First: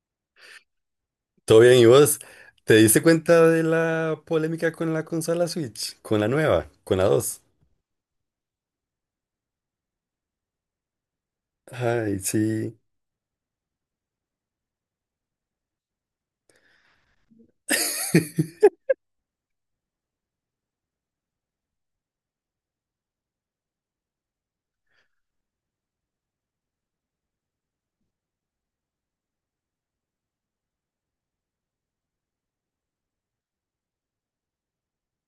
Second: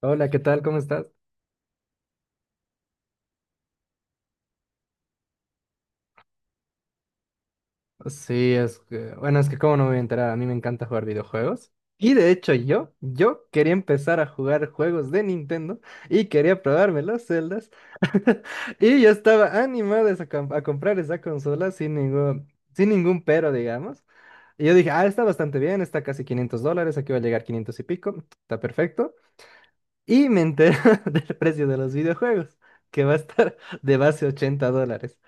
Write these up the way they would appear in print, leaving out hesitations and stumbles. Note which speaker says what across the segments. Speaker 1: Hola, ¿qué tal? ¿Cómo estás?
Speaker 2: Todo bien, ¿y vos? ¿Te diste cuenta de la polémica con la consola Switch? Con la nueva, con la dos.
Speaker 1: Sí, es que, bueno, es que cómo no me voy a enterar, a mí me encanta jugar videojuegos. Y
Speaker 2: Ay,
Speaker 1: de hecho
Speaker 2: sí.
Speaker 1: yo quería empezar a jugar juegos de Nintendo y quería probarme los celdas. Y yo estaba animado a comprar esa consola sin ningún, pero, digamos. Y yo dije, ah, está bastante bien, está casi $500, aquí va a llegar 500 y pico, está perfecto. Y me enteré del precio de los videojuegos, que va a estar de base $80.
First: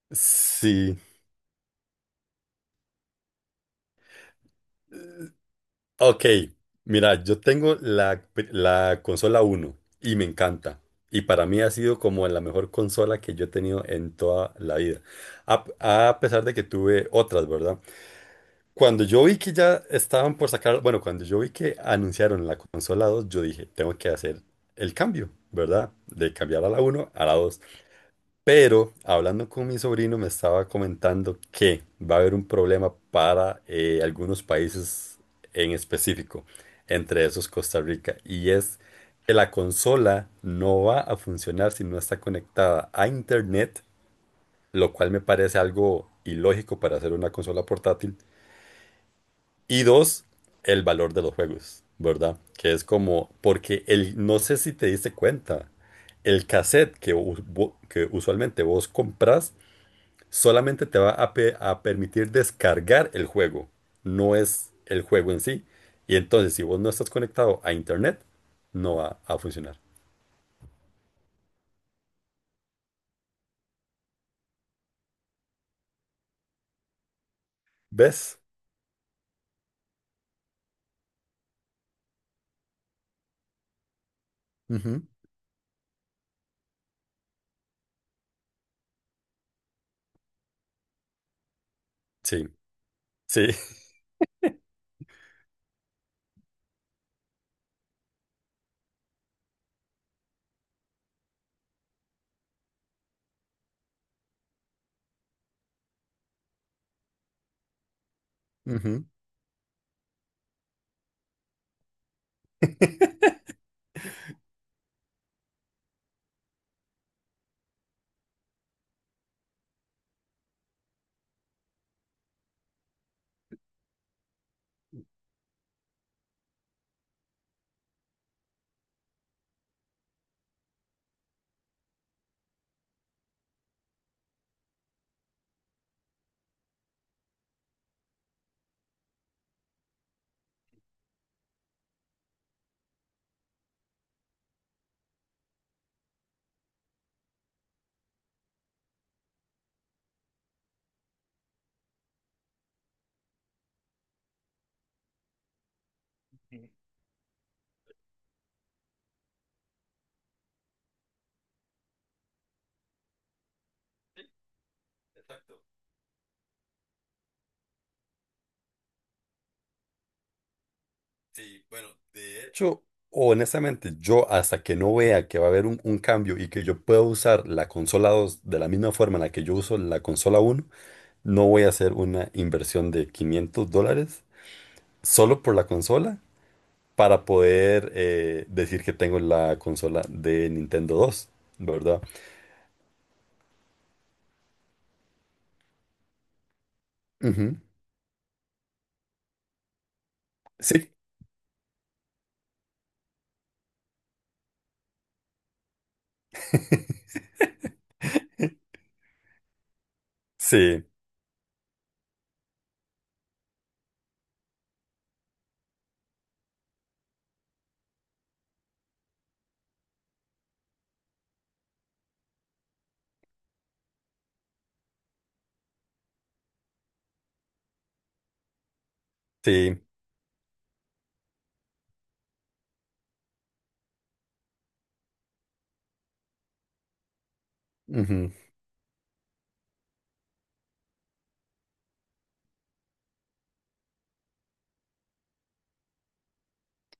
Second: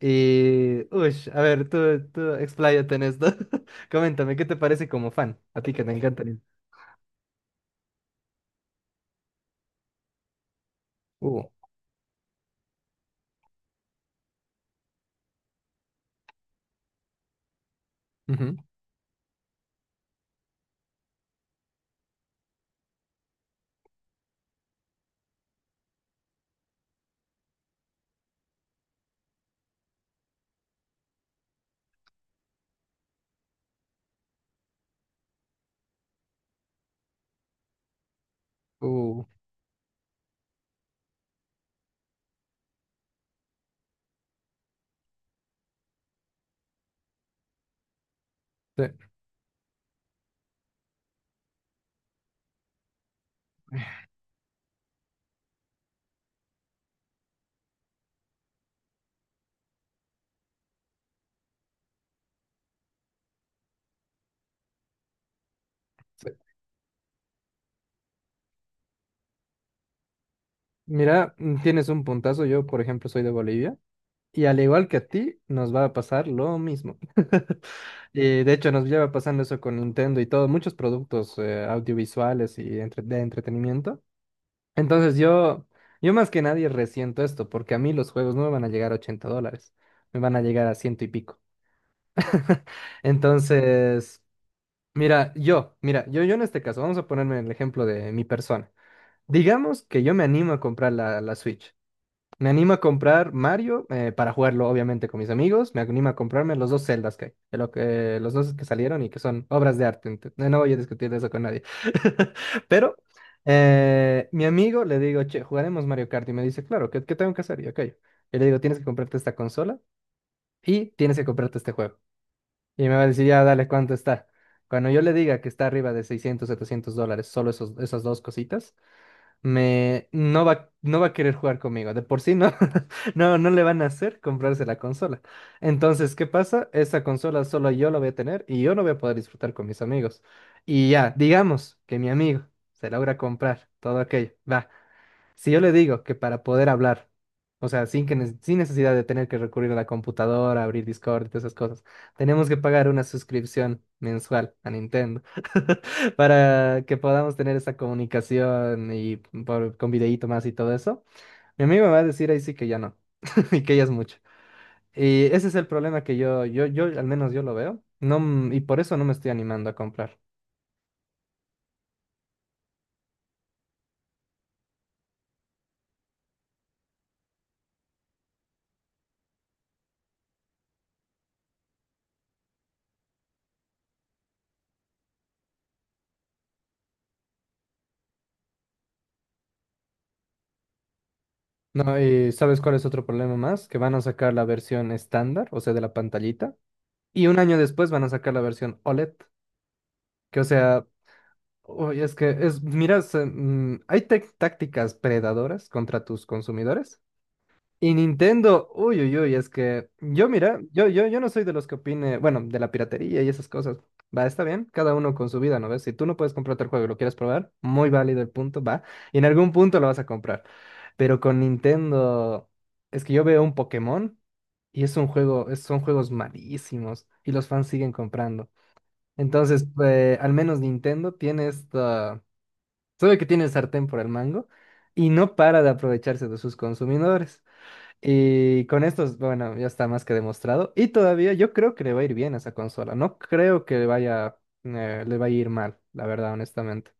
Speaker 1: Y,
Speaker 2: Sí.
Speaker 1: uy, a ver, tú expláyate en esto. Coméntame, ¿qué te parece como fan? A ti que te encanta
Speaker 2: Ok, mira, yo tengo la consola uno y me encanta. Y
Speaker 1: Uh,
Speaker 2: para mí ha sido como la mejor consola que yo he tenido en toda la vida. A, a pesar de que tuve otras, ¿verdad?
Speaker 1: ujú,
Speaker 2: Cuando yo vi que ya estaban por sacar, bueno, cuando yo vi que anunciaron la consola 2, yo dije, tengo que hacer el cambio, ¿verdad? De cambiar a la uno a la 2. Pero hablando con mi sobrino me estaba comentando que va a haber un problema para algunos países en específico, entre esos Costa Rica, y es
Speaker 1: uh,
Speaker 2: que la consola no va a funcionar si no está conectada a internet, lo cual me parece algo ilógico para hacer una consola portátil
Speaker 1: sí,
Speaker 2: y dos, el valor de los juegos, ¿verdad? Que es como, porque el, no sé si te diste cuenta, el cassette que, que usualmente vos compras solamente te va a permitir descargar el juego, no es el juego en sí. Y
Speaker 1: sí.
Speaker 2: entonces, si vos no estás conectado a internet, no va a funcionar.
Speaker 1: Mira, tienes un puntazo. Yo, por ejemplo, soy de Bolivia. Y al igual que a ti, nos va a pasar lo mismo.
Speaker 2: ¿Ves?
Speaker 1: Y, de hecho, nos lleva pasando eso con Nintendo y todo, muchos productos audiovisuales y de entretenimiento.
Speaker 2: Ujú.
Speaker 1: Entonces, yo más que nadie resiento esto, porque a mí los juegos no me van a llegar a $80, me van a llegar a ciento y pico.
Speaker 2: Sí, sí.
Speaker 1: Entonces, mira, yo en este caso, vamos a ponerme el ejemplo de mi persona. Digamos que yo me animo a comprar la Switch. Me animo a comprar Mario, para jugarlo, obviamente, con mis amigos. Me animo a comprarme los dos Zeldas que hay, los dos que salieron
Speaker 2: Ujú.
Speaker 1: y que son obras de arte. No voy a discutir de eso con nadie. Pero, mi amigo, le digo, che, jugaremos Mario Kart. Y me dice, claro, ¿qué tengo que hacer? Y yo, ok. Y le digo, tienes que comprarte esta consola y tienes que comprarte este juego. Y me va a decir, ya, dale, ¿cuánto está? Cuando yo le diga que está arriba de 600 700 dólares, solo esas dos cositas, no va a querer jugar conmigo. De por sí no, no, no le van a hacer comprarse la consola. Entonces, ¿qué pasa? Esa consola solo yo la voy a tener y yo no voy a poder disfrutar con mis amigos. Y ya, digamos que mi amigo se logra comprar todo aquello. Va. Si yo le digo que para poder hablar, o sea, sin necesidad de tener que recurrir a la computadora, abrir Discord y todas esas cosas, tenemos que pagar una suscripción mensual a Nintendo para que podamos tener esa comunicación y con videíto más y todo eso. Mi amigo me va a decir ahí sí que ya no, y que ya es mucho. Y ese es el problema que yo, al menos yo lo veo, no, y por eso no me estoy animando a comprar.
Speaker 2: Sí, bueno, de hecho, honestamente, yo hasta que no vea que va a haber un cambio y que yo pueda usar la consola 2 de la misma forma en la que yo uso la consola uno, no voy a hacer una inversión de 500 dólares solo por la consola para poder decir que tengo la consola de Nintendo dos,
Speaker 1: No,
Speaker 2: ¿verdad?
Speaker 1: y ¿sabes cuál es otro problema más? Que van a sacar la versión estándar, o sea, de la pantallita. Y un
Speaker 2: Ujú.
Speaker 1: año después van a sacar la versión OLED, que o sea,
Speaker 2: Sí,
Speaker 1: uy, hay tácticas predadoras contra tus consumidores. Y Nintendo, uy, uy, uy, es que yo, mira,
Speaker 2: sí,
Speaker 1: yo no soy de los que opine, bueno, de la piratería y esas cosas. Va, está bien, cada uno con su vida, ¿no ves? Si tú no puedes comprarte el juego y lo quieres probar, muy válido el punto, va. Y en algún punto lo vas a comprar. Pero con Nintendo, es que yo veo un Pokémon y es un juego, son juegos malísimos y los fans siguen comprando. Entonces,
Speaker 2: sí.
Speaker 1: al menos Nintendo sabe que tiene el sartén por el mango y no para de aprovecharse de sus consumidores.
Speaker 2: Ujú.
Speaker 1: Y con esto, bueno, ya está más que demostrado. Y todavía yo creo que le va a ir bien a esa consola. No creo que le vaya a ir mal, la verdad, honestamente.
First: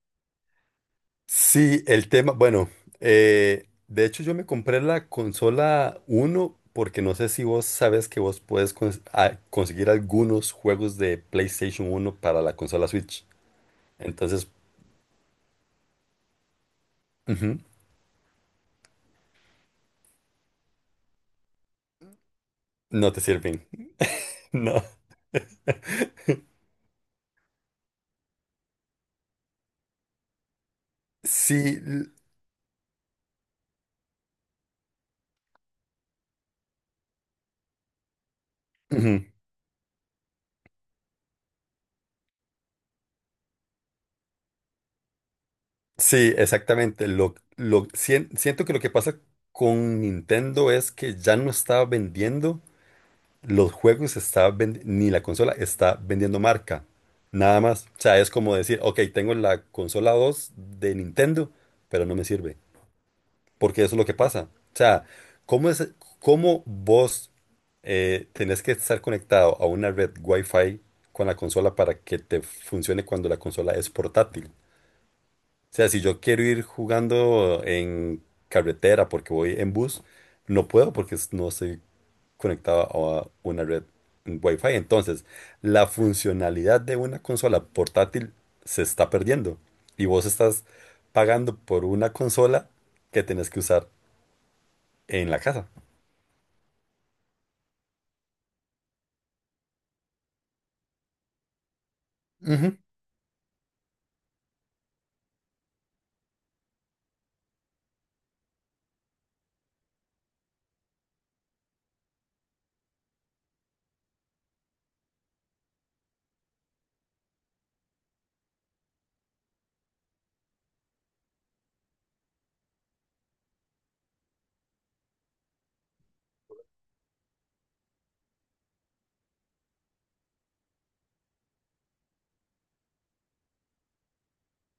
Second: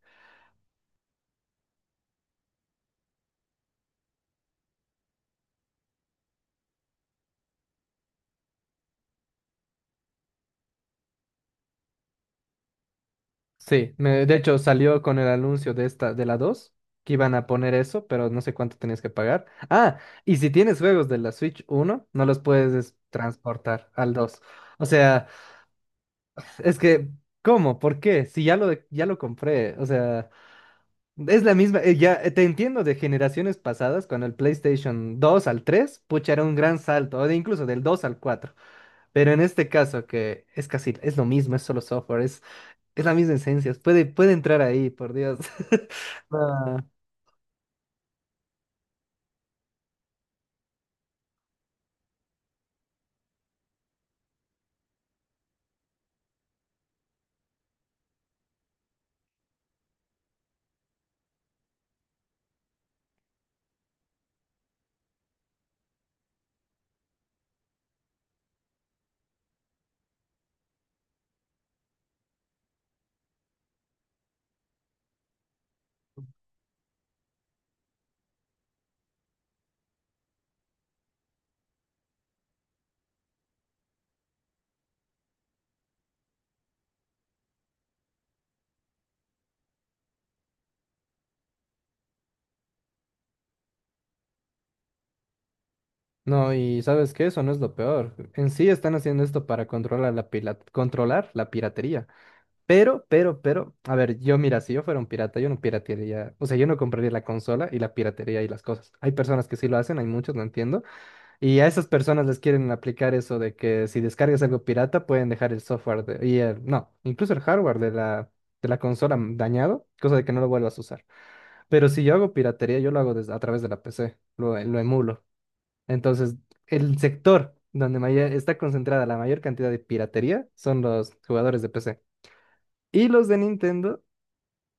Speaker 2: Sí, el tema, bueno, de hecho yo me compré la consola uno porque no sé si vos sabes que vos puedes conseguir algunos juegos de PlayStation uno para la consola Switch.
Speaker 1: Sí, de
Speaker 2: Entonces,
Speaker 1: hecho salió con el anuncio de esta, de la dos, que iban a
Speaker 2: ujú,
Speaker 1: poner eso, pero no sé cuánto tenías que pagar. Ah, y si tienes juegos de la Switch uno no los puedes
Speaker 2: no te sirven.
Speaker 1: transportar al dos.
Speaker 2: No.
Speaker 1: O sea... Es que, ¿cómo? ¿Por qué? Si ya lo compré, o sea, es la misma,
Speaker 2: Sí, l-
Speaker 1: ya, te entiendo de generaciones pasadas, cuando el PlayStation 2 al tres, pucha, era un gran salto, o de incluso del 2 al 4,
Speaker 2: ujú,
Speaker 1: pero en este caso que es casi, es lo mismo, es solo software, es la misma esencia, puede entrar ahí, por Dios.
Speaker 2: sí,
Speaker 1: Ah,
Speaker 2: exactamente. Lo, siento que lo que pasa con Nintendo es que ya no está vendiendo. Los juegos está ni la consola está vendiendo marca, nada más. O sea, es como decir, ok, tengo la consola 2 de Nintendo, pero no me sirve, porque eso es lo que pasa. O sea, ¿cómo es, cómo vos tenés que estar conectado a una red Wi-Fi con la consola para que te funcione cuando la consola es portátil? O sea, si yo quiero ir jugando en carretera porque voy en bus, no puedo porque no estoy conectado a una red Wi-Fi. Entonces, la funcionalidad de una consola portátil se está perdiendo y vos estás pagando por una consola que tenés que usar en la casa.
Speaker 1: no, y ¿sabes qué? Eso no es lo peor. En sí están haciendo esto para controlar la controlar la piratería.
Speaker 2: Ujú.
Speaker 1: Pero, a ver, yo, mira, si yo fuera un pirata, yo no piratearía, o sea, yo no compraría la consola y la piratería y las cosas. Hay personas que sí lo hacen, hay muchos, no entiendo. Y a esas personas les quieren aplicar eso de que si descargas algo pirata pueden dejar el software, y el, no, incluso el hardware de la consola dañado, cosa de que no lo vuelvas a usar. Pero si yo hago piratería, yo lo hago a través de la PC, lo emulo. Entonces, el sector donde está concentrada la mayor cantidad de piratería son los jugadores de PC. Y los de Nintendo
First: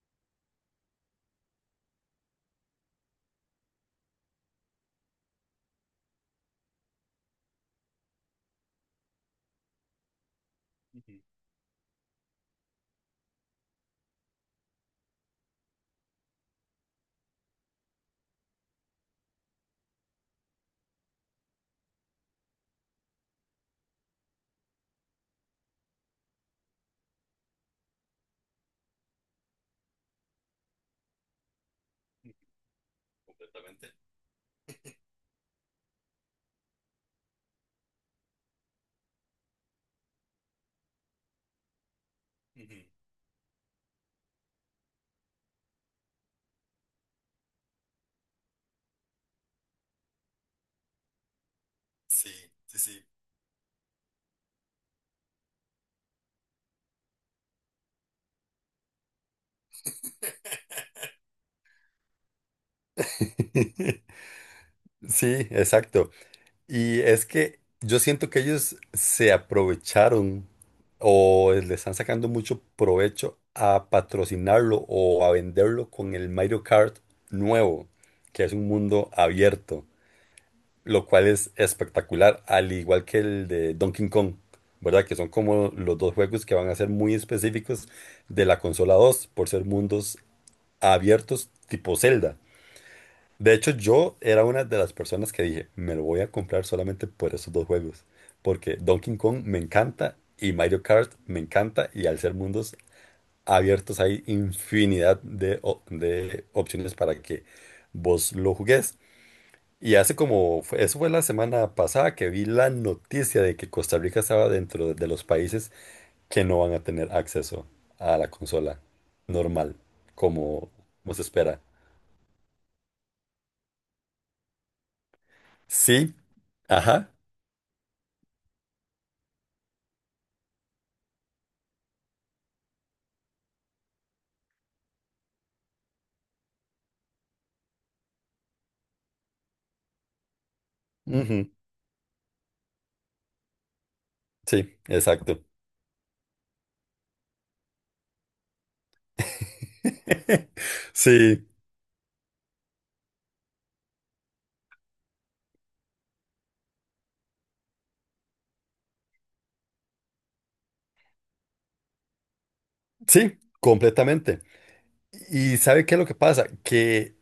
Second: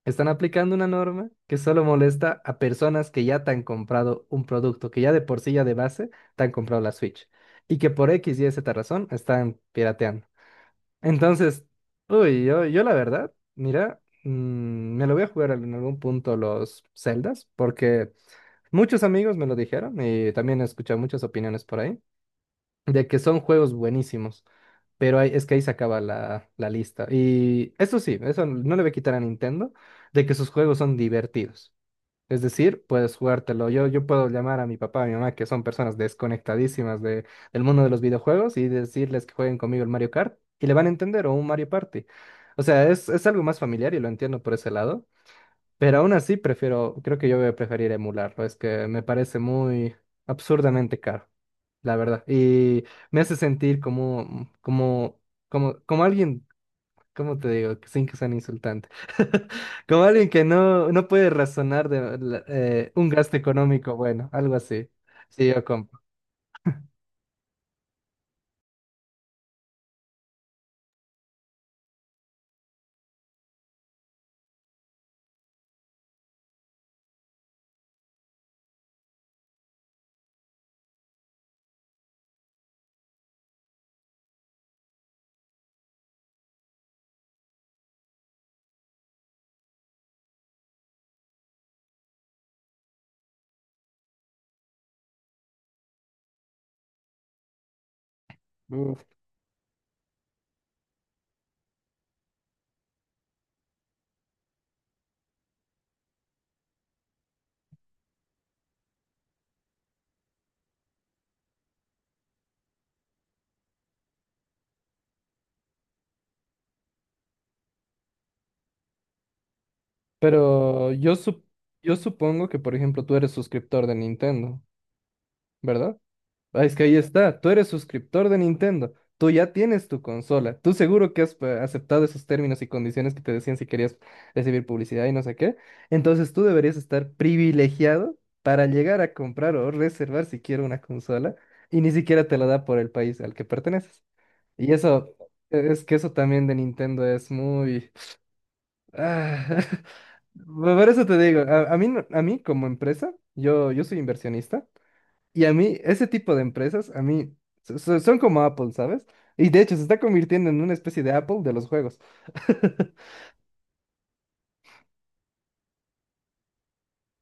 Speaker 1: están aplicando una norma que solo molesta a personas que ya te han comprado un producto, que ya de por sí, ya de base, te han comprado la Switch. Y que por X y Z razón están pirateando. Entonces, uy, yo la verdad, mira, me lo voy a jugar en algún punto los Zeldas, porque muchos amigos me lo dijeron y también he escuchado muchas opiniones por ahí de que son juegos buenísimos, pero es que ahí se acaba la lista. Y eso sí, eso no le voy a quitar a Nintendo, de que sus juegos son divertidos. Es decir, puedes jugártelo. Yo,
Speaker 2: Completamente.
Speaker 1: yo puedo llamar a mi papá, a mi mamá, que son personas desconectadísimas del mundo de los videojuegos, y decirles que jueguen conmigo el Mario Kart, y le van a entender, o un Mario Party. O
Speaker 2: Ujú.
Speaker 1: sea, es algo más familiar y lo entiendo por ese lado, pero aún así prefiero, creo que yo voy a preferir emularlo, es que me parece muy absurdamente caro, la verdad.
Speaker 2: Sí, sí,
Speaker 1: Y
Speaker 2: sí.
Speaker 1: me hace sentir como, como, alguien, ¿cómo te digo? Sin que sean insultante. Como alguien que no puede razonar de un gasto económico, bueno, algo así.
Speaker 2: Sí,
Speaker 1: Sí, yo compro.
Speaker 2: exacto. Y es que yo siento que ellos se aprovecharon o le están sacando mucho provecho a patrocinarlo o a venderlo con el Mario Kart nuevo, que es un mundo abierto, lo cual es espectacular, al igual que el de Donkey Kong, ¿verdad? Que son como los dos juegos que van a ser muy específicos de la consola 2 por ser mundos abiertos tipo Zelda. De hecho, yo era una de las personas que dije, me lo voy a comprar solamente por esos dos juegos, porque
Speaker 1: Uf.
Speaker 2: Donkey Kong me encanta y Mario Kart me encanta y al ser mundos abiertos hay infinidad de, de opciones para que vos lo jugues. Y hace como, eso fue la semana pasada que vi la noticia de que Costa Rica estaba dentro de los países que no van a tener acceso a la consola normal, como,
Speaker 1: Pero
Speaker 2: como
Speaker 1: yo,
Speaker 2: se
Speaker 1: sup-
Speaker 2: espera.
Speaker 1: yo supongo que, por ejemplo, tú eres suscriptor de Nintendo, ¿verdad?
Speaker 2: Sí,
Speaker 1: Ah, es que ahí
Speaker 2: ajá.
Speaker 1: está, tú eres suscriptor de Nintendo, tú ya tienes tu consola, tú seguro que has, aceptado esos términos y condiciones que te decían si querías recibir publicidad y no sé qué. Entonces, tú deberías estar privilegiado para llegar a comprar o reservar siquiera una consola y ni siquiera te la da por el país al que perteneces. Y
Speaker 2: Sí,
Speaker 1: eso,
Speaker 2: exacto.
Speaker 1: es que eso también de Nintendo es muy... Ah, por eso te digo,
Speaker 2: Sí,
Speaker 1: a mí, no- a mí, como empresa, yo soy inversionista. Y a mí, ese tipo de empresas, a mí, son como Apple, ¿sabes? Y de hecho, se está convirtiendo en una especie de Apple de los juegos.
Speaker 2: sí, completamente. ¿Y sabe qué es lo que pasa? Que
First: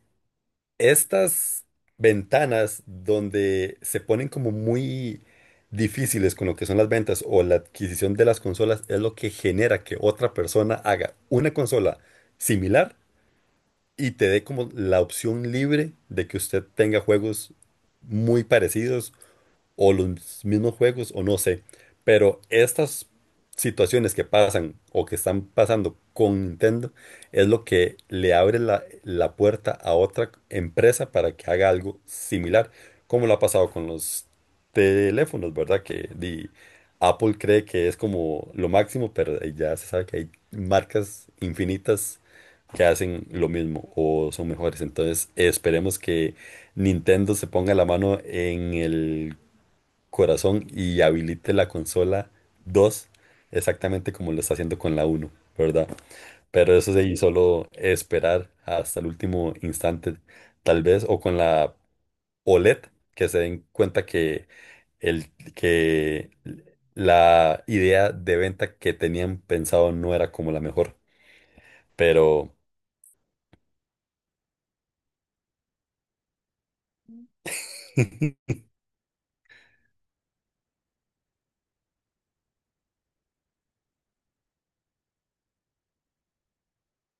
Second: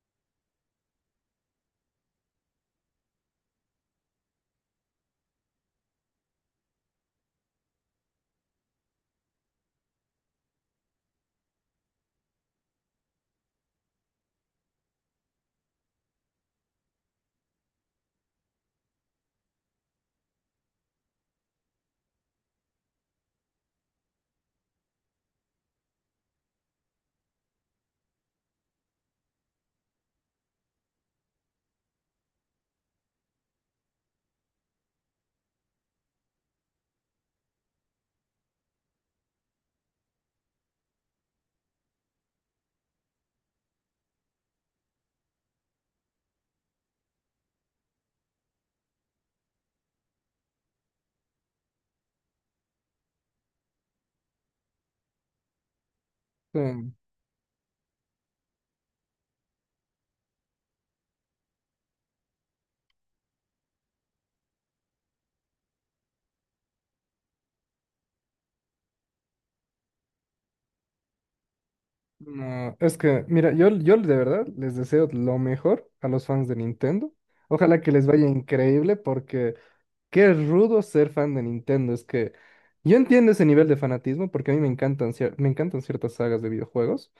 Speaker 2: estas ventanas donde se ponen como muy difíciles con lo que son las ventas o la adquisición de las consolas es lo que genera que otra persona haga una consola similar y te dé como la opción libre de que usted tenga juegos muy parecidos o los mismos juegos o no sé, pero estas situaciones que pasan o que están pasando con Nintendo es lo que le abre la puerta a otra empresa para que haga algo similar, como lo ha pasado con los teléfonos, ¿verdad? Apple cree que es como lo máximo, pero ya se sabe que hay marcas infinitas que hacen lo mismo o son mejores. Entonces esperemos que Nintendo se ponga la mano en el corazón y habilite la consola 2 exactamente como lo está haciendo con la uno, ¿verdad?
Speaker 1: Sí,
Speaker 2: Pero eso sí, solo esperar hasta el último instante, tal vez, o con la OLED, que se den cuenta que la idea de venta que tenían pensado no era como la mejor, pero.
Speaker 1: no, es que, mira, yo de verdad les deseo lo mejor a los fans de Nintendo. Ojalá que les vaya increíble porque qué rudo ser fan de Nintendo. Es que yo entiendo ese nivel de fanatismo porque a mí me encantan, me encantan ciertas sagas de videojuegos,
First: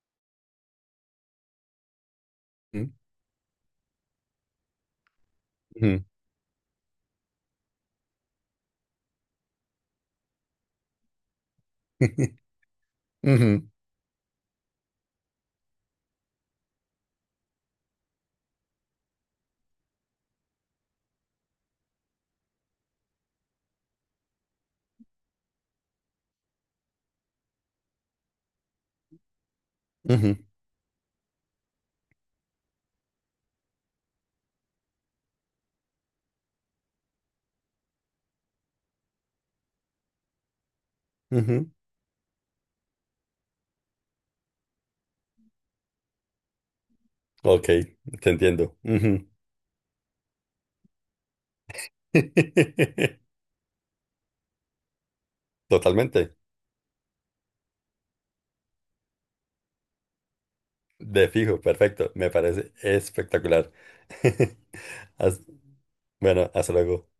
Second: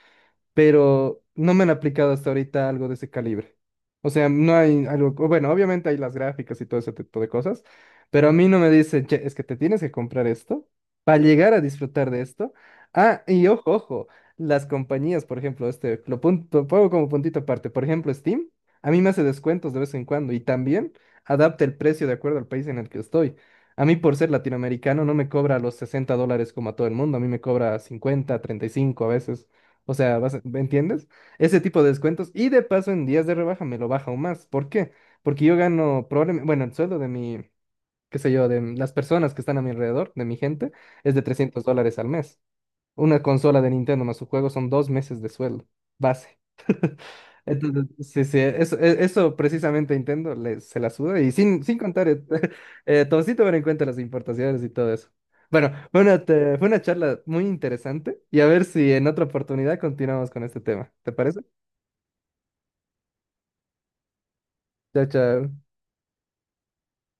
Speaker 1: pero no me han aplicado hasta ahorita algo de ese calibre. O sea, no hay algo, o bueno, obviamente hay
Speaker 2: Ujú,
Speaker 1: las gráficas y todo ese tipo de cosas, pero a mí no me dicen, che, es que te tienes que comprar esto para llegar a disfrutar de esto. Ah, y
Speaker 2: ujú,
Speaker 1: ojo, ojo, las compañías, por ejemplo, este, lo punto, pongo como puntito aparte, por ejemplo, Steam, a mí me hace descuentos de vez en cuando y también adapta el precio de acuerdo al país en el que estoy. A mí, por ser latinoamericano, no me cobra los $60 como a todo el mundo, a mí me cobra cincuenta, treinta y cinco a veces. O sea,
Speaker 2: ujú,
Speaker 1: ¿me entiendes? Ese tipo de descuentos. Y de paso, en días de rebaja me lo baja aún más. ¿Por qué? Porque yo gano probablemente, bueno, el sueldo de mi, qué sé yo, de las personas que están a mi alrededor, de mi gente, es de trescientos
Speaker 2: ujú.
Speaker 1: dólares al mes. Una consola de Nintendo más su juego son 2 meses de sueldo. Base.
Speaker 2: Ok,
Speaker 1: Entonces, sí,
Speaker 2: te
Speaker 1: sí,
Speaker 2: entiendo. Ujú.
Speaker 1: eso precisamente Nintendo, se la suda, y sin, contar, todo sí tomar en cuenta las importaciones y todo eso. Bueno, fue una,
Speaker 2: Totalmente.
Speaker 1: te- fue una charla muy interesante y a ver si en otra oportunidad continuamos con este tema. ¿Te
Speaker 2: De
Speaker 1: parece?
Speaker 2: fijo, perfecto. Me parece espectacular.
Speaker 1: Chao,
Speaker 2: Haz-
Speaker 1: chao.
Speaker 2: Bueno, hasta luego.